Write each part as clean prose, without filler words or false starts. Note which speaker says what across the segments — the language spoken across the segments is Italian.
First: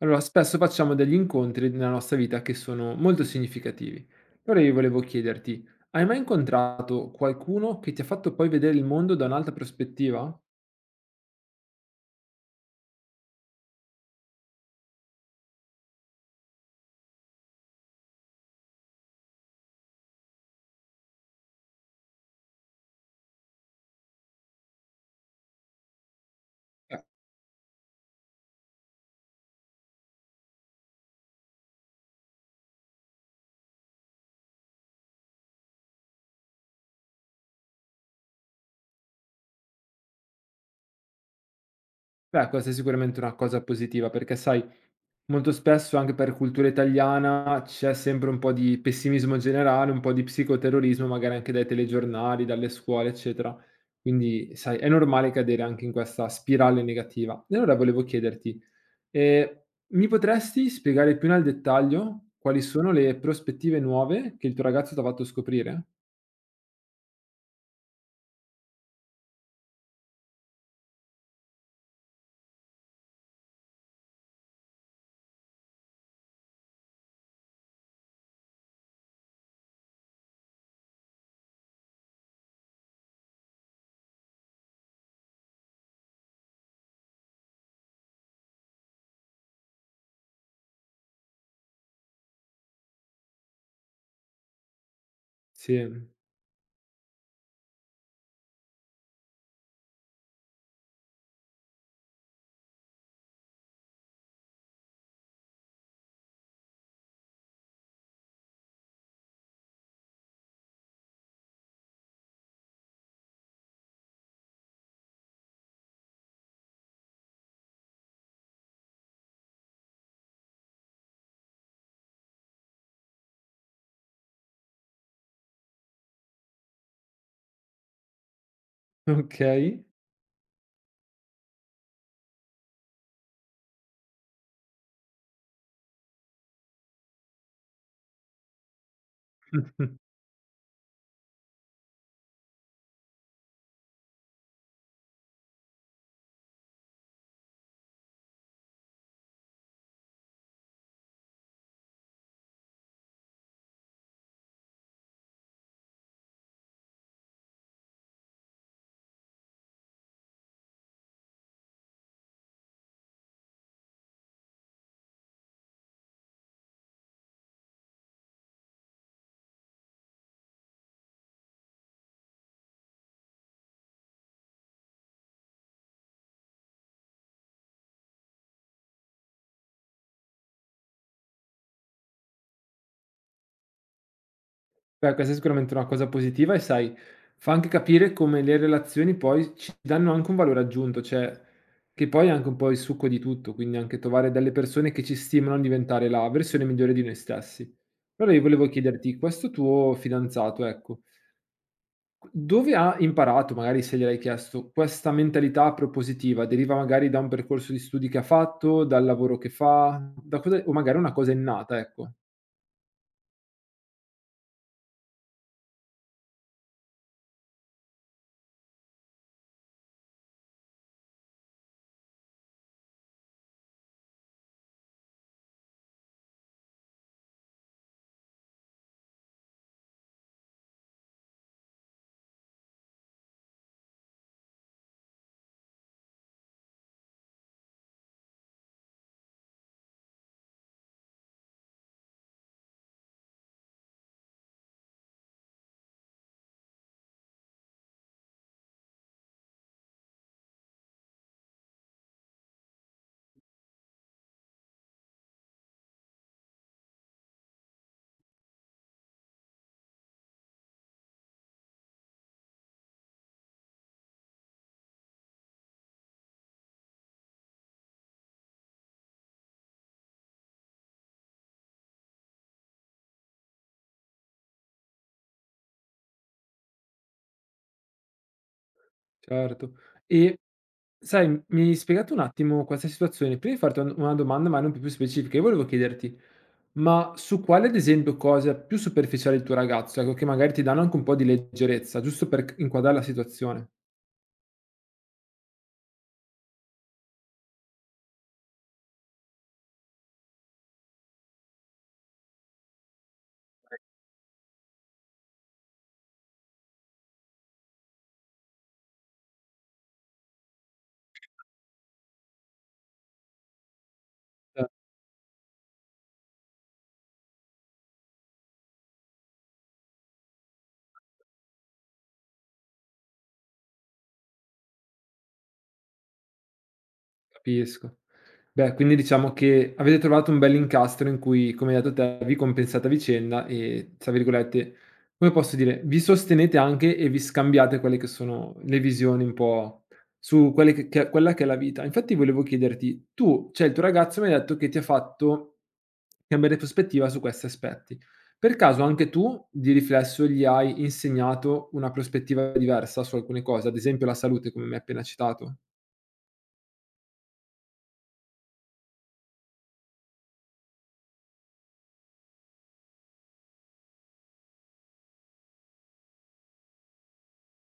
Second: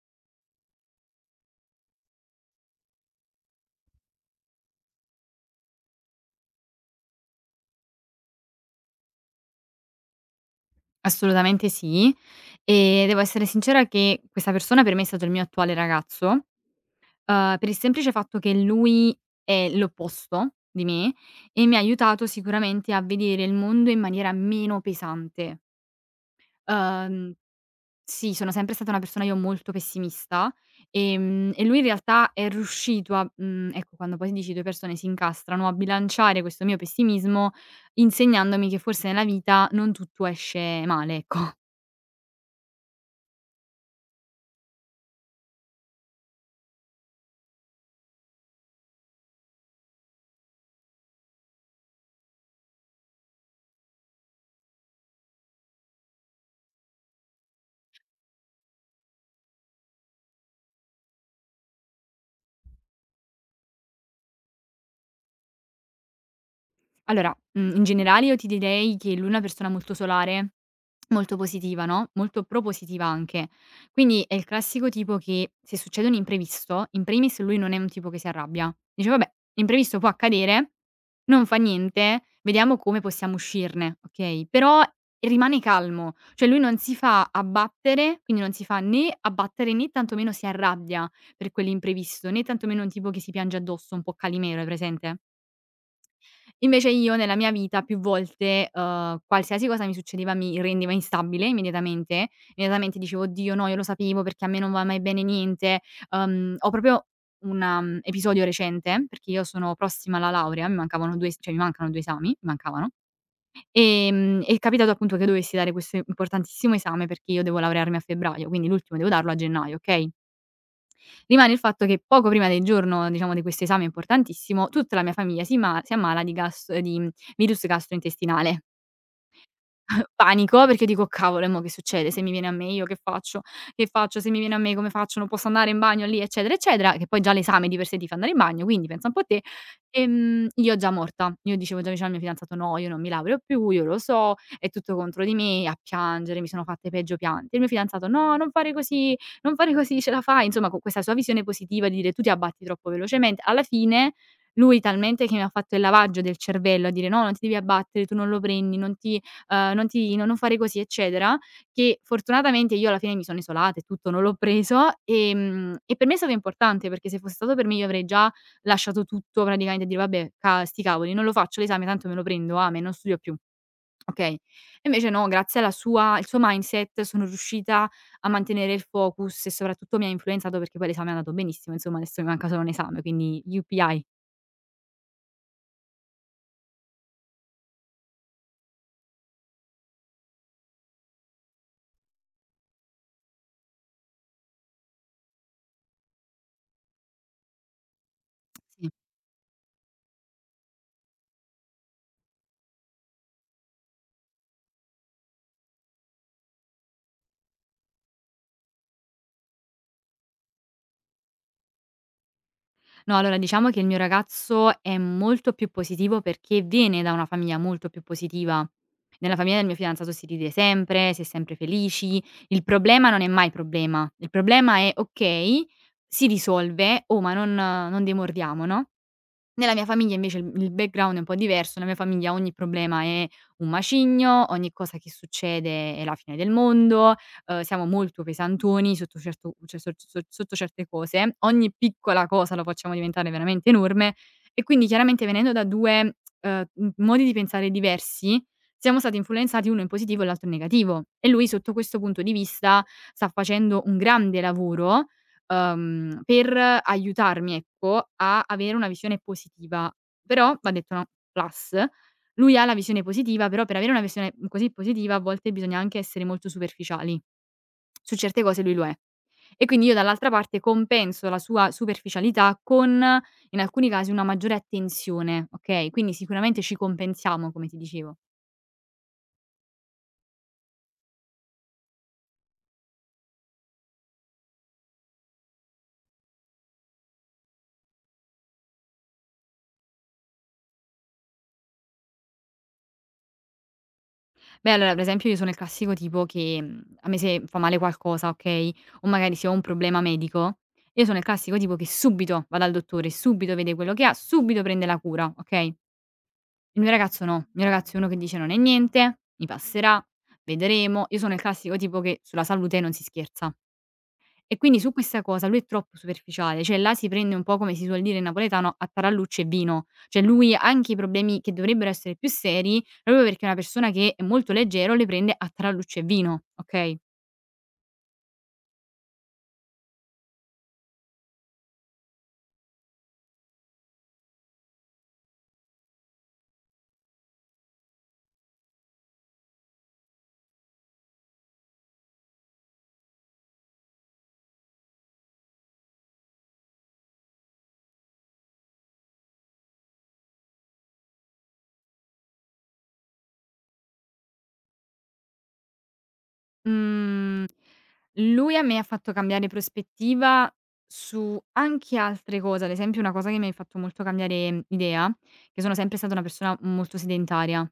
Speaker 1: Allora, spesso facciamo degli incontri nella nostra vita che sono molto significativi. Però io volevo chiederti, hai mai incontrato qualcuno che ti ha fatto poi vedere il mondo da un'altra prospettiva?
Speaker 2: Assolutamente sì. E devo essere sincera che questa persona per me è stato il mio attuale ragazzo, per il semplice fatto che lui è l'opposto di me e mi ha aiutato sicuramente a vedere il mondo in maniera meno pesante.
Speaker 1: Eh,
Speaker 2: Uhm, sì, sono sempre stata una persona io molto pessimista, e lui in realtà è riuscito a ecco, quando poi dici 2 persone si incastrano, a bilanciare questo mio pessimismo insegnandomi che forse nella vita non tutto esce male, ecco.
Speaker 1: Beh, questa è sicuramente una cosa positiva, perché sai, molto spesso anche per cultura italiana c'è sempre un po' di pessimismo generale, un po' di psicoterrorismo, magari anche dai telegiornali, dalle scuole, eccetera. Quindi, sai, è normale cadere anche in questa spirale negativa. E allora volevo chiederti, Ehm, mi potresti spiegare più nel dettaglio quali sono le prospettive nuove che il tuo ragazzo t'ha fatto scoprire?
Speaker 2: Allora, in generale io ti direi che lui è una persona molto solare, molto positiva, no, molto propositiva anche. Quindi è il classico tipo che se succede un imprevisto, in primis lui non è un tipo che si arrabbia. Dice: "Vabbè, l'imprevisto può accadere, non fa niente, vediamo come possiamo uscirne", okay, però rimane calmo, cioè lui non si fa abbattere, quindi non si fa né abbattere, né tantomeno si arrabbia per quell'imprevisto, né tantomeno un tipo che si piange addosso, un po' Calimero, hai presente?
Speaker 1: Sì,
Speaker 2: Invece io nella mia vita più volte, qualsiasi cosa mi succedeva mi rendeva instabile immediatamente. Immediatamente dicevo: "Oddio no, io lo sapevo perché a me non va mai bene niente". Ho proprio un episodio recente, perché io sono prossima alla laurea, mi mancavano 2 es cioè mi mancano 2 esami, mi mancavano, è capitato appunto che dovessi dare questo importantissimo esame perché io devo laurearmi a febbraio, quindi l'ultimo devo darlo a gennaio, okay? Rimane il fatto che poco prima del giorno, diciamo, di questo esame importantissimo, tutta la mia famiglia si ma si ammala di gas di virus gastrointestinale.
Speaker 1: okay.
Speaker 2: Panico perché dico: "Cavolo, e mo' che succede? Se mi viene a me io che faccio? Che faccio? Se mi viene a me come faccio? Non posso andare in bagno lì?" Eccetera, eccetera, che poi già l'esame di per sé ti fa andare in bagno, quindi pensa un po' te. Io già morta. Io dicevo già vicino al mio fidanzato: "No, io non mi laureo più, io lo so, è tutto contro di me", a piangere, mi sono fatte peggio piante. Il mio fidanzato: "No, non fare così, non fare così, ce la fai". Insomma, con questa sua visione positiva di dire: "Tu ti abbatti troppo velocemente". Alla fine lui talmente che mi ha fatto il lavaggio del cervello a dire: "No, non ti devi abbattere, tu non lo prendi, non ti" non ti no non fare così, eccetera, che fortunatamente io alla fine mi sono isolata e tutto, non l'ho preso, e per me è stato importante, perché se fosse stato per me io avrei già lasciato tutto praticamente e dire: "Vabbè, ca sti cavoli, non lo faccio l'esame, tanto me lo prendo, amen, non studio più." Okay? E invece no, grazie alla sua il suo mindset sono riuscita a mantenere il focus e soprattutto mi ha influenzato perché poi l'esame è andato benissimo, insomma adesso mi manca solo un esame, quindi yuppie!
Speaker 1: Beh, questa è sicuramente una cosa positiva e sai, fa anche capire come le relazioni poi ci danno anche un valore aggiunto, cioè che poi è anche un po' il succo di tutto, quindi anche trovare delle persone che ci stimolano a diventare la versione migliore di noi stessi. Allora io volevo
Speaker 2: Sì.
Speaker 1: chiederti, questo tuo fidanzato, ecco, dove ha imparato, magari se gliel'hai chiesto, questa mentalità propositiva? Deriva magari da un percorso di studi che ha fatto, dal lavoro che fa, da cosa o magari è una cosa innata, ecco.
Speaker 2: No, allora diciamo che il mio ragazzo è molto più positivo perché viene da una famiglia molto più positiva. Nella famiglia del mio fidanzato si ride sempre, si è sempre felici. Il problema non è mai problema. Il problema è: okay, si risolve, oh, ma non demordiamo, no? Nella mia famiglia invece il background è un po' diverso, nella mia famiglia ogni problema è un macigno, ogni cosa che succede è la fine del mondo, siamo molto pesantoni sotto certo cioè so so sotto certe cose, ogni piccola cosa lo facciamo diventare veramente enorme e quindi chiaramente venendo da 2, m modi di pensare diversi, siamo stati influenzati uno in positivo e l'altro in negativo e lui sotto questo punto di vista sta facendo un grande lavoro per aiutarmi, ecco, a avere una visione positiva. Però m'ha detto una plus, lui ha la visione positiva, però per avere una visione così positiva a volte bisogna anche essere molto superficiali. Su certe cose lui lo è. E quindi io dall'altra parte compenso la sua superficialità con, in alcuni casi, una maggiore attenzione, okay, quindi sicuramente ci compensiamo, come ti dicevo.
Speaker 1: Certo. E sai, mi hai spiegato un attimo questa situazione. Prima di farti un una domanda, ma non più specifica, io volevo chiederti: ma su quale, ad esempio, cosa più superficiale il tuo ragazzo, ecco, che magari ti danno anche un po' di leggerezza, giusto per c inquadrare la situazione?
Speaker 2: Beh, allora per esempio io sono il classico tipo che, a me se fa male qualcosa, okay, o magari se ho un problema medico, io sono il classico tipo che subito va dal dottore, subito vede quello che ha, subito prende la cura, okay. Il mio ragazzo no, il mio ragazzo è uno che dice: "Non è niente, mi passerà, vedremo." Io sono il classico tipo che sulla salute non si scherza. E quindi su questa cosa lui è troppo superficiale, cioè là si prende un po', come si suol dire in napoletano, a tarallucce e vino. Cioè lui anche i problemi che dovrebbero essere più seri, proprio perché è una persona che è molto leggero, le prende a tarallucce e vino, okay?
Speaker 1: Capisco. Beh, quindi diciamo che avete trovato un bell'incastro in cui, come hai detto te, vi compensate a vicenda e, tra virgolette, come posso dire, vi sostenete anche e vi scambiate quelle che sono le visioni un po' su quelle che quella che è la vita. Infatti volevo chiederti, tu cioè il tuo ragazzo mi hai detto che ti ha fatto cambiare prospettiva su questi aspetti. Per caso anche tu, di riflesso, gli hai insegnato una prospettiva diversa su alcune cose, ad esempio la salute, come mi hai appena citato?
Speaker 2: Mhmm, Lui a me ha fatto cambiare prospettiva su anche altre cose, ad esempio una cosa che mi hai fatto molto cambiare idea, che sono sempre stata una persona molto sedentaria.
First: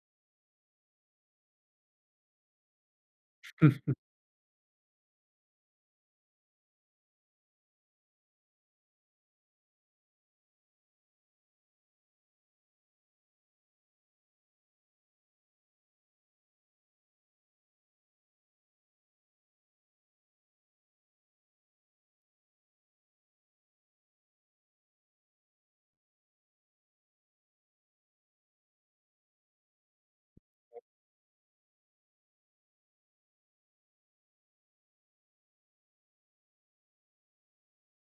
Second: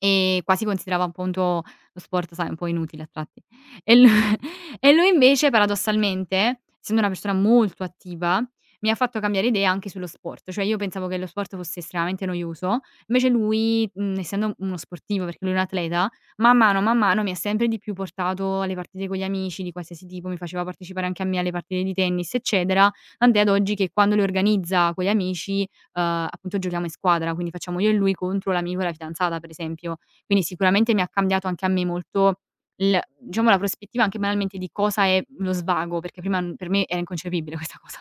Speaker 2: Quasi considerava appunto lo sport, sai, un po' inutile a tratti. E lu E lui invece paradossalmente, essendo una persona molto attiva, mi ha fatto cambiare idea anche sullo sport. Cioè io pensavo che lo sport fosse estremamente noioso, invece lui, essendo uno sportivo, perché lui è un atleta, man mano mi ha sempre di più portato alle partite con gli amici di qualsiasi tipo, mi faceva partecipare anche a me alle partite di tennis, eccetera, tant'è ad oggi che quando le organizza con gli amici appunto giochiamo in squadra, quindi facciamo io e lui contro l'amico e la fidanzata, per esempio. Quindi sicuramente mi ha cambiato anche a me molto il diciamo la prospettiva anche banalmente di cosa è lo svago, perché prima n per me era inconcepibile questa cosa.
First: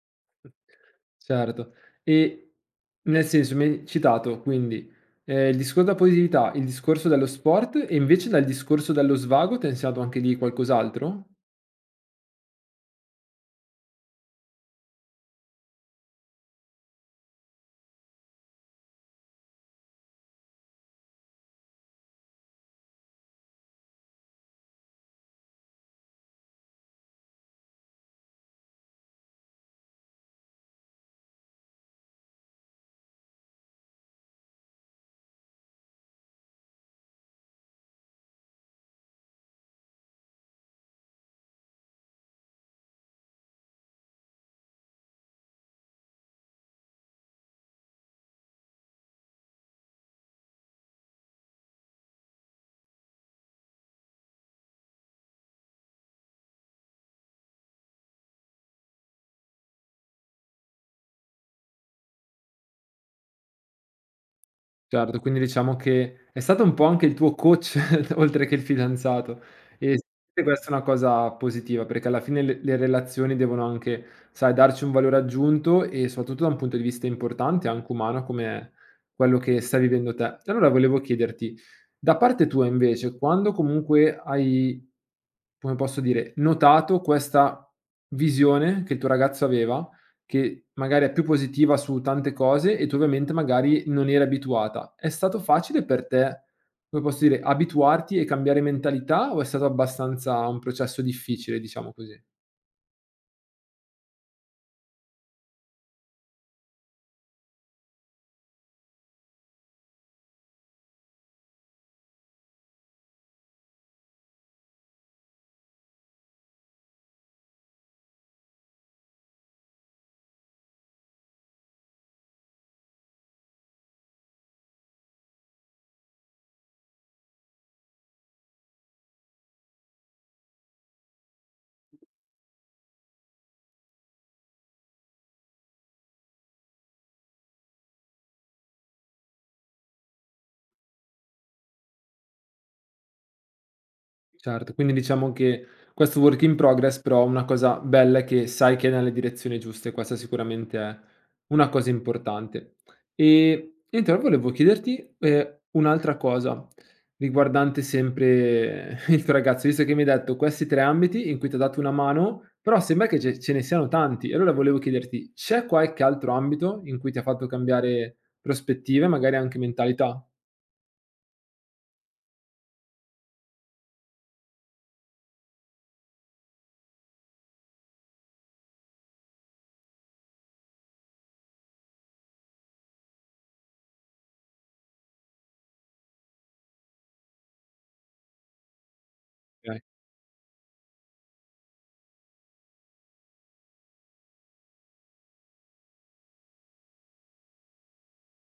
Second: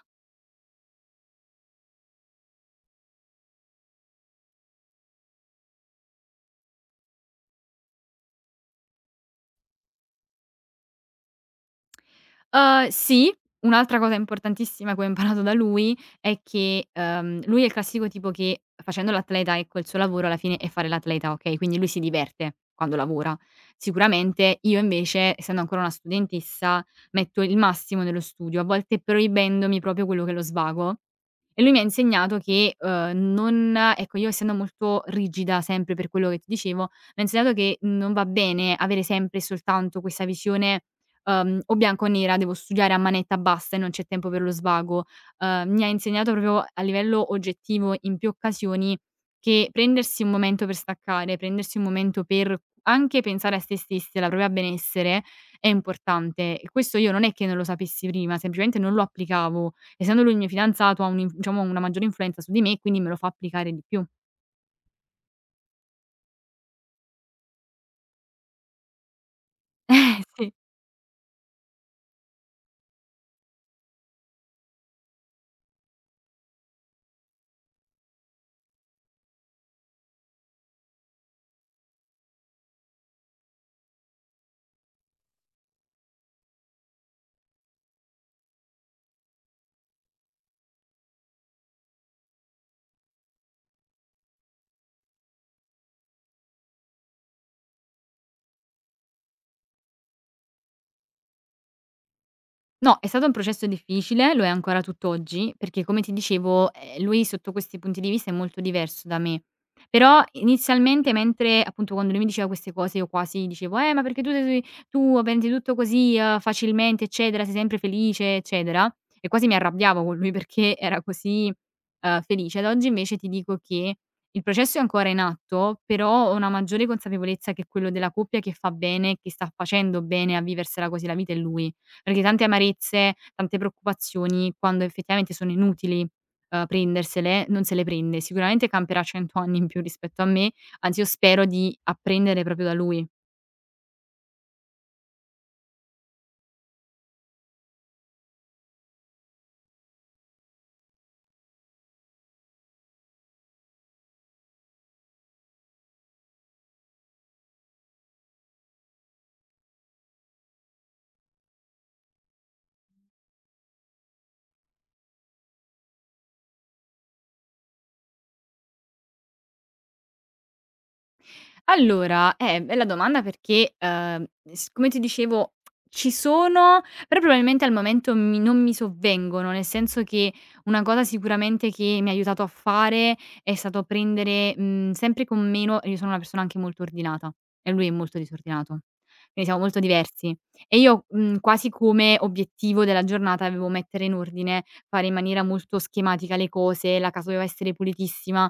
Speaker 1: Certo. E nel senso, mi hai citato quindi, il discorso della positività, il discorso dello sport e invece dal discorso dello svago ti ha insegnato anche lì qualcos'altro?
Speaker 2: Sì, un'altra cosa importantissima che ho imparato da lui è che, lui è il classico tipo che facendo l'atleta, ecco, il suo lavoro alla fine è fare l'atleta, okay, quindi lui si diverte quando lavora. Sicuramente io invece, essendo ancora una studentessa, metto il massimo nello studio, a volte proibendomi proprio quello che è lo svago. E lui mi ha insegnato che, non ecco, io essendo molto rigida sempre per quello che ti dicevo, mi ha insegnato che non va bene avere sempre e soltanto questa visione o bianco o nera, devo studiare a manetta bassa e non c'è tempo per lo svago. Mi ha insegnato proprio a livello oggettivo in più occasioni che prendersi un momento per staccare, prendersi un momento per anche pensare a se stessi, e alla propria benessere è importante e questo io non è che non lo sapessi prima, semplicemente non lo applicavo. Essendo lui il mio fidanzato ha un diciamo una maggiore influenza su di me, quindi me lo fa applicare di più.
Speaker 1: Certo, quindi diciamo che è stato un po' anche il tuo coach oltre che il fidanzato e sicuramente
Speaker 2: Sì.
Speaker 1: questa è una cosa positiva perché alla fine le relazioni devono anche, sai, darci un valore aggiunto e soprattutto da un punto di vista importante, anche umano, come quello che stai vivendo te. E allora volevo chiederti, da parte tua invece, quando comunque hai come posso dire, notato questa visione che il tuo ragazzo aveva, che magari è più positiva su tante cose e tu ovviamente magari non eri abituata. È stato facile per te, come posso dire, abituarti e cambiare mentalità o è stato abbastanza un processo difficile, diciamo così?
Speaker 2: No, è stato un processo difficile, lo è ancora tutt'oggi, perché come ti dicevo, lui sotto questi punti di vista è molto diverso da me. Però inizialmente mentre appunto quando lui mi diceva queste cose io quasi dicevo: ma perché tu prendi tutto così, facilmente eccetera, sei sempre felice eccetera" e quasi mi arrabbiavo con lui perché era così, felice. Ad oggi invece ti dico che il processo è ancora in atto, però ho una maggiore consapevolezza che quello della coppia che fa bene, che sta facendo bene a viversela così la vita è lui perché tante amarezze, tante preoccupazioni, quando effettivamente sono inutili, prendersele, non se le prende. Sicuramente camperà 100 anni in più rispetto a me, anzi io spero di apprendere proprio da lui.
Speaker 1: Certo, quindi diciamo che questo work in progress, però una cosa bella è che sai che è nelle direzioni giuste, questa sicuramente è una cosa importante. E niente, allora volevo chiederti un'altra cosa riguardante sempre il tuo ragazzo, visto che mi hai detto questi tre ambiti in cui ti ha dato una mano, però sembra che ce, ce ne siano tanti. E allora volevo chiederti, c'è qualche altro ambito in cui ti ha fatto cambiare prospettive, magari anche mentalità?
Speaker 2: Allora, bella domanda perché, s come ti dicevo ci sono, però probabilmente al momento mi non mi sovvengono, nel senso che una cosa sicuramente che mi ha aiutato a fare è stato prendere, sempre con meno io sono una persona anche molto ordinata e lui è molto disordinato, quindi siamo molto
Speaker 1: Ok.
Speaker 2: diversi e io, quasi come obiettivo della giornata avevo mettere in ordine, fare in maniera molto schematica le cose, la casa doveva essere pulitissima.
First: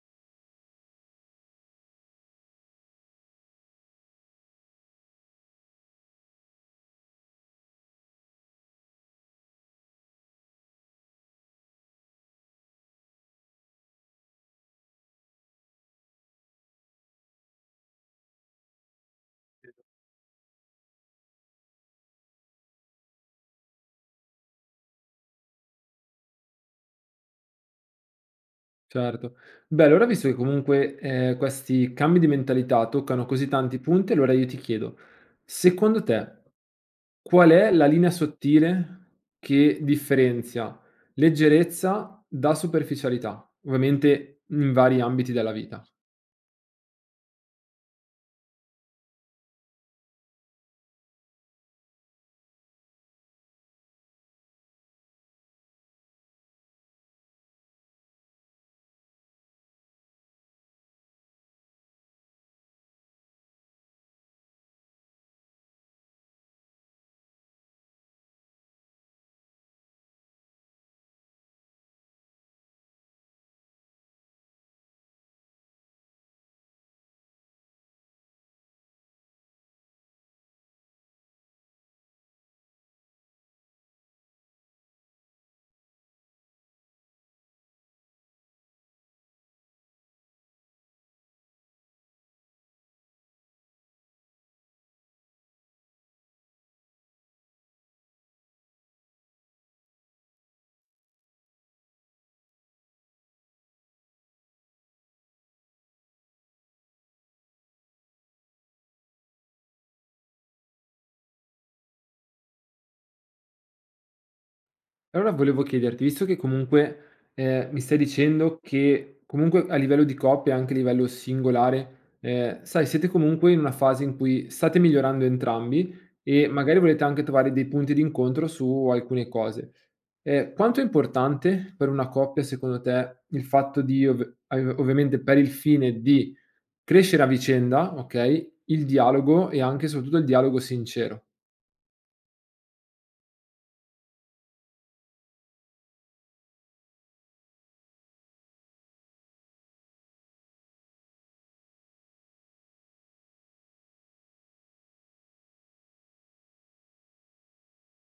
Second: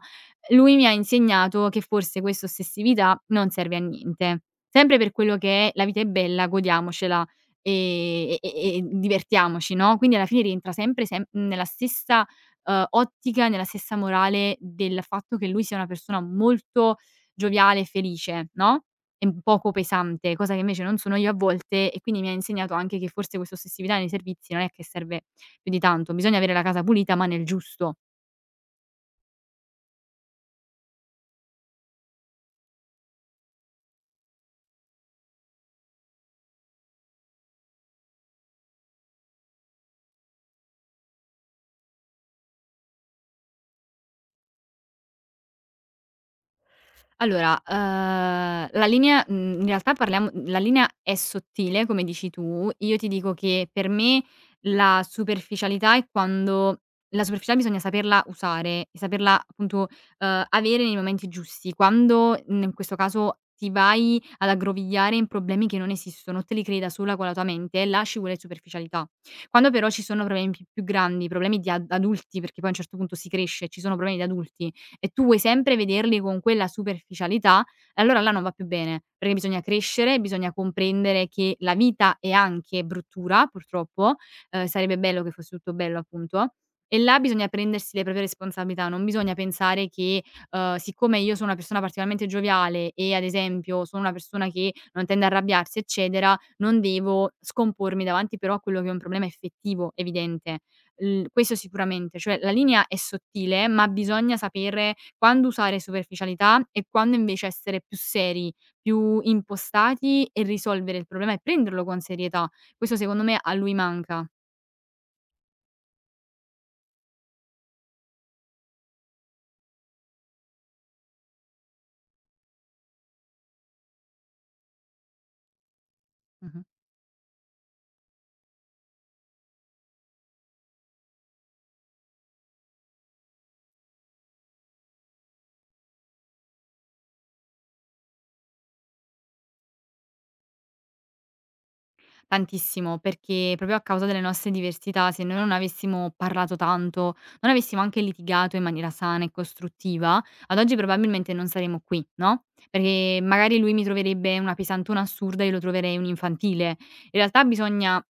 Speaker 2: Lui mi ha insegnato che forse questa ossessività non serve a niente. Sempre per quello che è la vita è bella, godiamocela, e divertiamoci, no, quindi alla fine rientra sempre sem nella stessa, ottica, nella stessa morale del fatto che lui sia una persona molto gioviale e felice, no, e un poco pesante, cosa che invece non sono io a volte e quindi mi ha insegnato anche che forse questa ossessività nei servizi non è che serve più di tanto. Bisogna avere la casa pulita, ma nel giusto.
Speaker 1: Certo. Beh, allora visto che comunque, questi cambi di mentalità toccano così tanti punti, allora io ti chiedo: secondo te, qual è la linea sottile che differenzia leggerezza da superficialità? Ovviamente in vari ambiti della vita.
Speaker 2: Allora, in realtà parliamo la linea è sottile, come dici tu. Io ti dico che per me la superficialità è quando la superficialità bisogna saperla usare e saperla appunto, avere nei momenti giusti. Quando, in questo caso ti vai ad aggrovigliare in problemi che non esistono, te li crei da sola con la tua mente, là ci vuole superficialità. Quando però ci sono problemi pi più grandi, problemi di ad adulti, perché poi a un certo punto si cresce, ci sono problemi di adulti e tu vuoi sempre vederli con quella superficialità, allora là non va più bene, perché bisogna crescere, bisogna comprendere che la vita è anche bruttura purtroppo, sarebbe bello che fosse tutto bello appunto, e là bisogna prendersi le proprie responsabilità, non bisogna pensare che, siccome io sono una persona particolarmente gioviale e ad esempio sono una persona che non tende a arrabbiarsi eccetera, non devo scompormi davanti però a quello che è un problema effettivo, evidente. L Questo sicuramente, cioè la linea è sottile, ma bisogna sapere quando usare superficialità e quando invece essere più seri, più impostati e risolvere il problema e prenderlo con serietà. Questo secondo me a lui manca.
Speaker 1: Allora volevo chiederti, visto che comunque, mi stai dicendo che comunque a livello di coppia, e anche a livello singolare, sai siete comunque in una fase in cui state migliorando entrambi e
Speaker 2: Mh-mh.
Speaker 1: magari volete anche trovare dei punti d'incontro su alcune cose. Quanto è importante per una coppia secondo te il fatto di ov av ovviamente per il fine di crescere a vicenda, okay, il dialogo e anche e soprattutto il dialogo sincero?
Speaker 2: Tantissimo, perché proprio a causa delle nostre diversità, se noi non avessimo parlato tanto, non avessimo anche litigato in maniera sana e costruttiva, ad oggi probabilmente non saremmo qui, no, perché magari lui mi troverebbe una pesantona assurda, e io lo troverei un infantile. In realtà bisogna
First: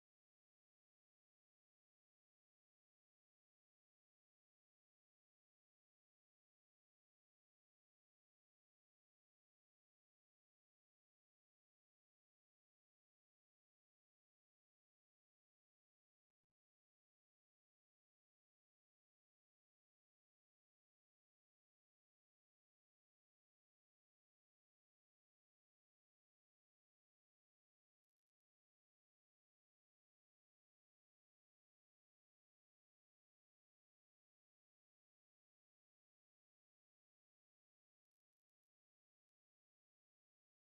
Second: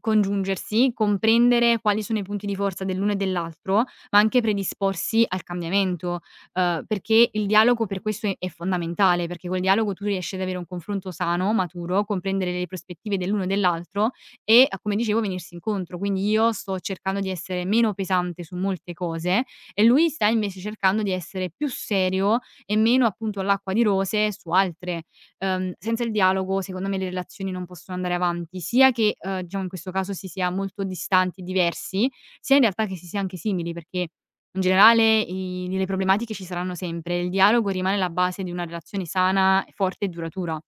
Speaker 2: congiungersi, comprendere quali sono i punti di forza dell'uno e dell'altro, ma anche predisporsi al cambiamento. Perché il dialogo per questo è fondamentale, perché col dialogo tu riesci ad avere un confronto sano, maturo, comprendere le prospettive dell'uno e dell'altro e, a come dicevo, venirsi incontro. Quindi io sto cercando di essere meno pesante su molte cose e lui sta invece cercando di essere più serio e meno appunto all'acqua di rose su altre. Senza il dialogo secondo me le relazioni non possono andare avanti, sia che, diciamo in questo caso si sia molto distanti, diversi, sia in realtà che si sia anche simili perché in generale i delle problematiche ci saranno sempre, il dialogo rimane la base di una relazione sana, forte e duratura.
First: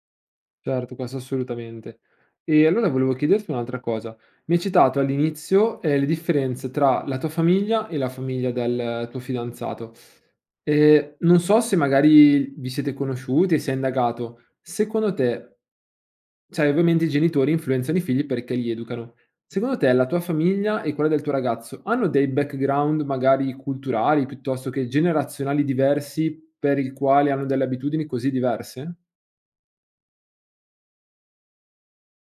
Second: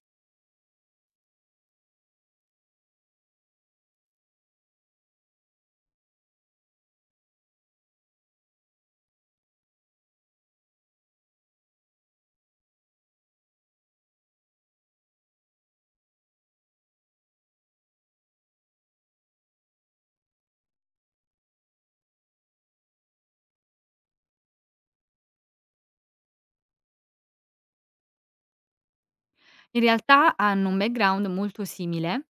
Speaker 1: Certo, questo assolutamente. E allora volevo chiederti un'altra cosa. Mi hai citato all'inizio, le differenze tra la tua famiglia e la famiglia del tuo fidanzato. Non so se magari vi siete conosciuti e se hai indagato. Secondo te sai ovviamente i genitori influenzano i figli perché li educano. Secondo te la tua famiglia e quella del tuo ragazzo hanno dei background magari culturali, piuttosto che generazionali diversi, per il quale hanno delle abitudini così diverse?
Speaker 2: In realtà hanno un background molto simile.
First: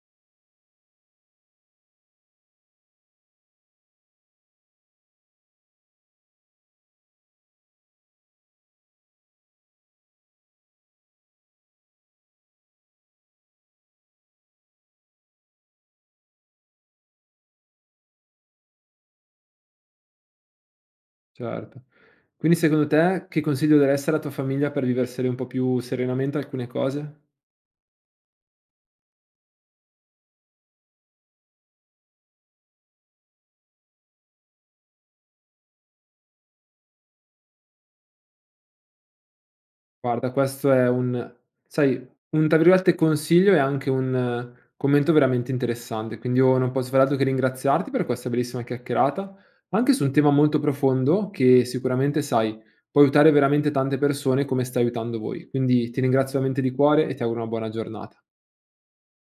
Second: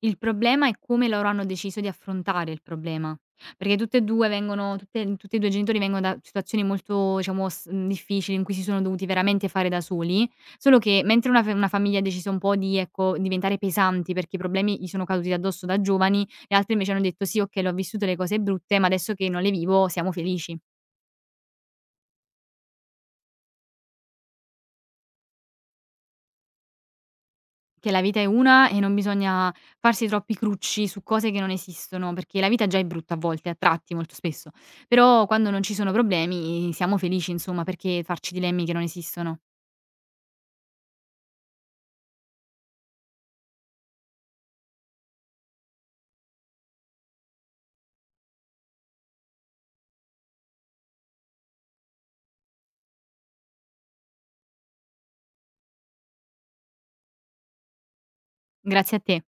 Speaker 2: Il problema è come loro hanno deciso di affrontare il problema, perché tutte e 2 vengono tutte tutti e 2 i genitori vengono da situazioni molto, diciamo, difficili in cui si sono dovuti veramente fare da soli, solo che mentre una famiglia ha deciso un po' di, ecco, diventare pesanti perché i problemi gli sono caduti addosso da giovani, le altre invece hanno detto: "Sì, okay, le ho vissute le cose brutte, ma adesso che non le vivo siamo felici".
Speaker 1: Certo. Quindi secondo te che consiglio daresti alla tua famiglia per viversele un po' più serenamente alcune cose?
Speaker 2: Che la vita è una e non bisogna farsi troppi crucci su cose che non esistono, perché la vita già è brutta a volte, a tratti molto spesso, però quando non ci sono problemi siamo felici insomma, perché farci dilemmi che non esistono.
Speaker 1: Guarda, questo è un tra virgolette "consiglio" e anche un commento veramente interessante, quindi io non posso far altro che ringraziarti per questa bellissima chiacchierata, anche su un tema molto profondo che sicuramente, sai, può aiutare veramente tante persone come stai aiutando voi. Quindi ti ringrazio veramente di cuore e ti auguro una buona giornata.
Speaker 2: Grazie a te.